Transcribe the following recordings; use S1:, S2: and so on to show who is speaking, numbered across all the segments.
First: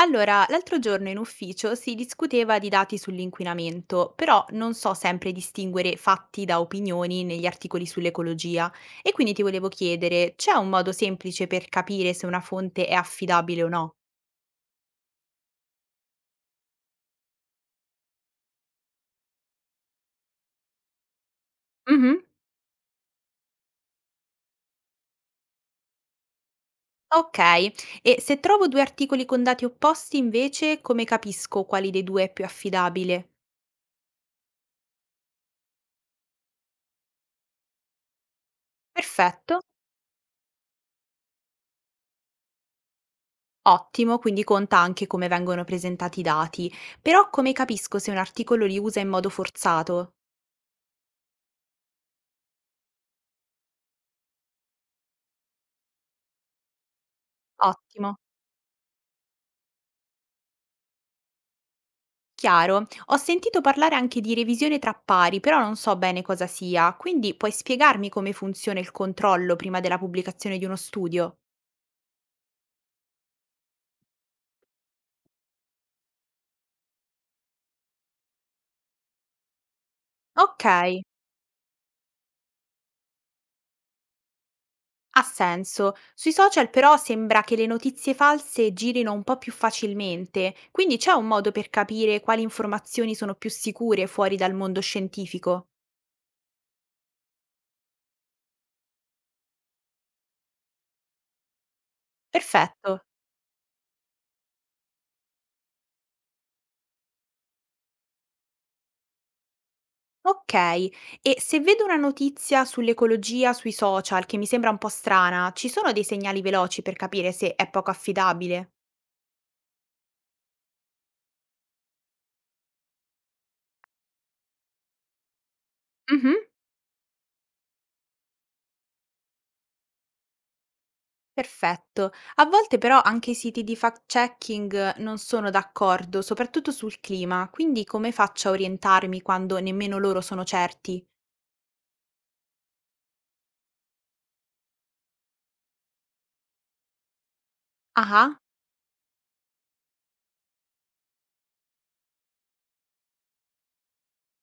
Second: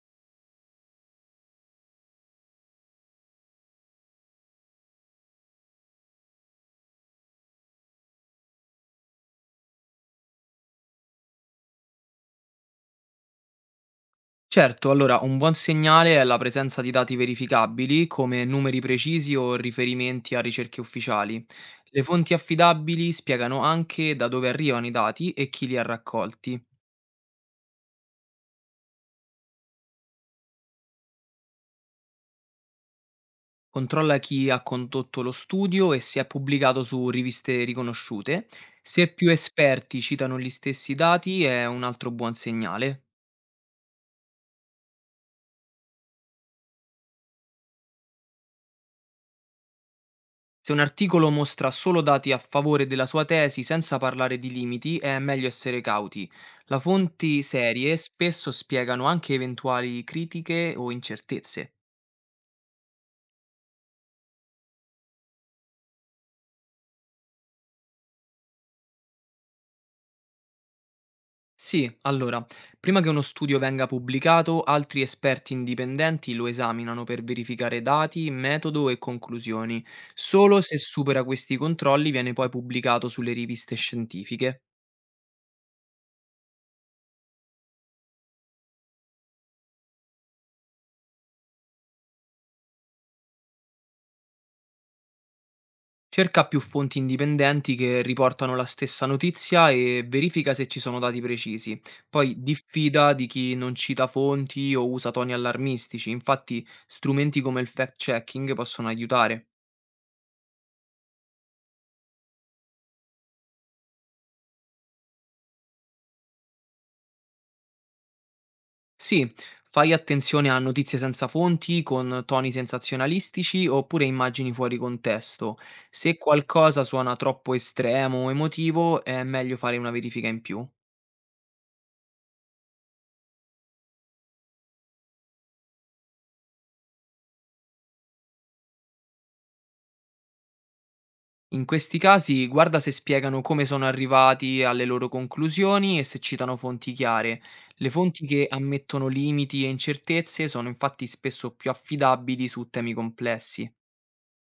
S1: Allora, l'altro giorno in ufficio si discuteva di dati sull'inquinamento, però non so sempre distinguere fatti da opinioni negli articoli sull'ecologia e quindi ti volevo chiedere, c'è un modo semplice per capire se una fonte è affidabile o no?
S2: Certo, allora un buon segnale è la presenza di dati verificabili come numeri precisi o riferimenti a ricerche ufficiali. Le
S1: Mhm.
S2: fonti affidabili spiegano anche da dove arrivano i dati e chi li ha raccolti.
S1: Ok, e se trovo due articoli con dati opposti invece, come capisco quali dei due è più affidabile?
S2: Controlla chi ha condotto lo studio e se è pubblicato su riviste riconosciute. Se più
S1: Perfetto.
S2: esperti citano gli stessi dati è un altro buon segnale.
S1: Ottimo, quindi conta anche come vengono presentati i dati, però come capisco se un articolo li usa in modo forzato?
S2: Se un articolo mostra solo dati a favore della sua tesi senza parlare di limiti, è meglio essere cauti. Le fonti serie
S1: Ottimo.
S2: spesso spiegano anche eventuali critiche o incertezze.
S1: Chiaro, ho sentito parlare anche di revisione tra pari, però non so bene cosa sia, quindi puoi spiegarmi come funziona il controllo prima della pubblicazione di uno studio?
S2: Sì, allora, prima che uno studio venga pubblicato, altri esperti indipendenti lo esaminano per verificare dati, metodo e conclusioni. Solo
S1: Ok,
S2: se supera questi controlli viene poi pubblicato sulle riviste scientifiche.
S1: ha senso. Sui social però sembra che le notizie false girino un po' più facilmente, quindi c'è un modo per capire quali informazioni sono più sicure fuori dal mondo scientifico.
S2: Cerca più fonti indipendenti che riportano la stessa notizia e verifica se ci sono dati precisi. Poi
S1: Perfetto.
S2: diffida di chi non cita fonti o usa toni allarmistici. Infatti, strumenti come il fact-checking possono aiutare.
S1: Okay. E se vedo una notizia sull'ecologia sui social che mi sembra un po' strana, ci sono dei segnali veloci per capire se è poco affidabile?
S2: Sì, fai attenzione a notizie senza fonti, con toni sensazionalistici oppure immagini fuori contesto. Se
S1: Mhm.
S2: qualcosa suona troppo estremo o emotivo, è meglio fare una verifica in più.
S1: Perfetto. A volte però anche i siti di fact-checking non sono d'accordo, soprattutto sul clima, quindi come faccio a orientarmi quando nemmeno loro sono certi?
S2: In questi casi, guarda se spiegano come sono arrivati alle loro conclusioni e se citano fonti chiare. Le fonti
S1: Ah,
S2: che ammettono limiti e incertezze sono infatti spesso più affidabili su temi complessi.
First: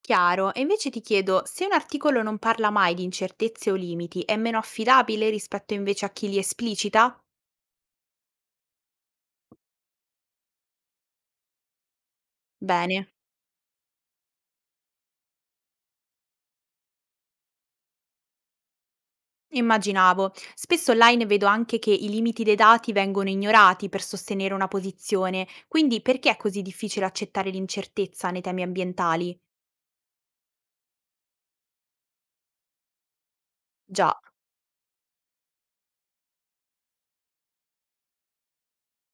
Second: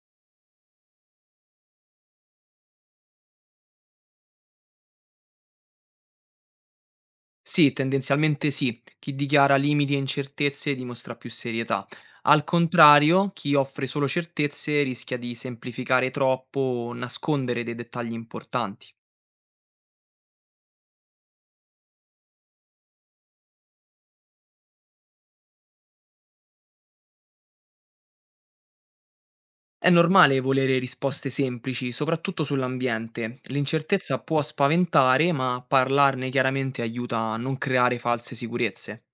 S1: chiaro. E invece ti chiedo, se un articolo non parla mai di incertezze o limiti, è meno affidabile rispetto invece a chi li esplicita?
S2: Sì, tendenzialmente sì, chi dichiara limiti e incertezze dimostra più serietà. Al
S1: Bene.
S2: contrario, chi offre solo certezze rischia di semplificare troppo o nascondere dei dettagli importanti.
S1: Immaginavo. Spesso online vedo anche che i limiti dei dati vengono ignorati per sostenere una posizione, quindi perché è così difficile accettare l'incertezza nei temi ambientali?
S2: È normale volere risposte semplici, soprattutto sull'ambiente.
S1: Già,
S2: L'incertezza può spaventare, ma parlarne chiaramente aiuta a non creare false sicurezze.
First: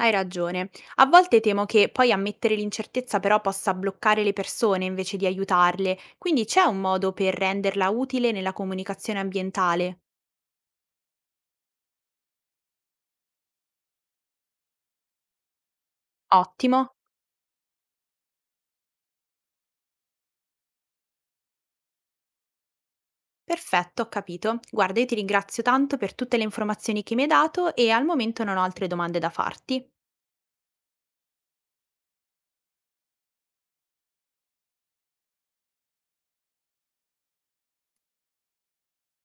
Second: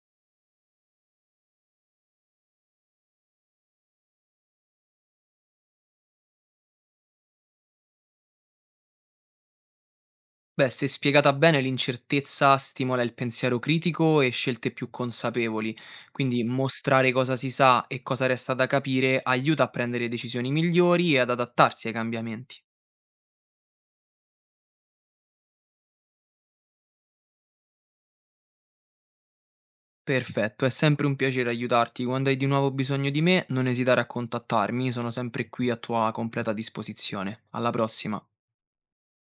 S1: hai ragione. A volte temo che poi ammettere l'incertezza però possa bloccare le persone invece di aiutarle, quindi c'è un modo per renderla utile nella comunicazione ambientale.
S2: Beh, se spiegata bene, l'incertezza stimola il pensiero critico e scelte più consapevoli, quindi
S1: Ottimo.
S2: mostrare cosa si sa e cosa resta da capire aiuta a prendere decisioni migliori e ad adattarsi ai cambiamenti.
S1: Perfetto, ho capito. Guarda, io ti ringrazio tanto per tutte le informazioni che mi hai dato e al momento non ho altre domande da farti.
S2: Perfetto, è sempre un piacere aiutarti. Quando hai di nuovo bisogno di me, non esitare a contattarmi, sono sempre qui a tua completa disposizione. Alla prossima.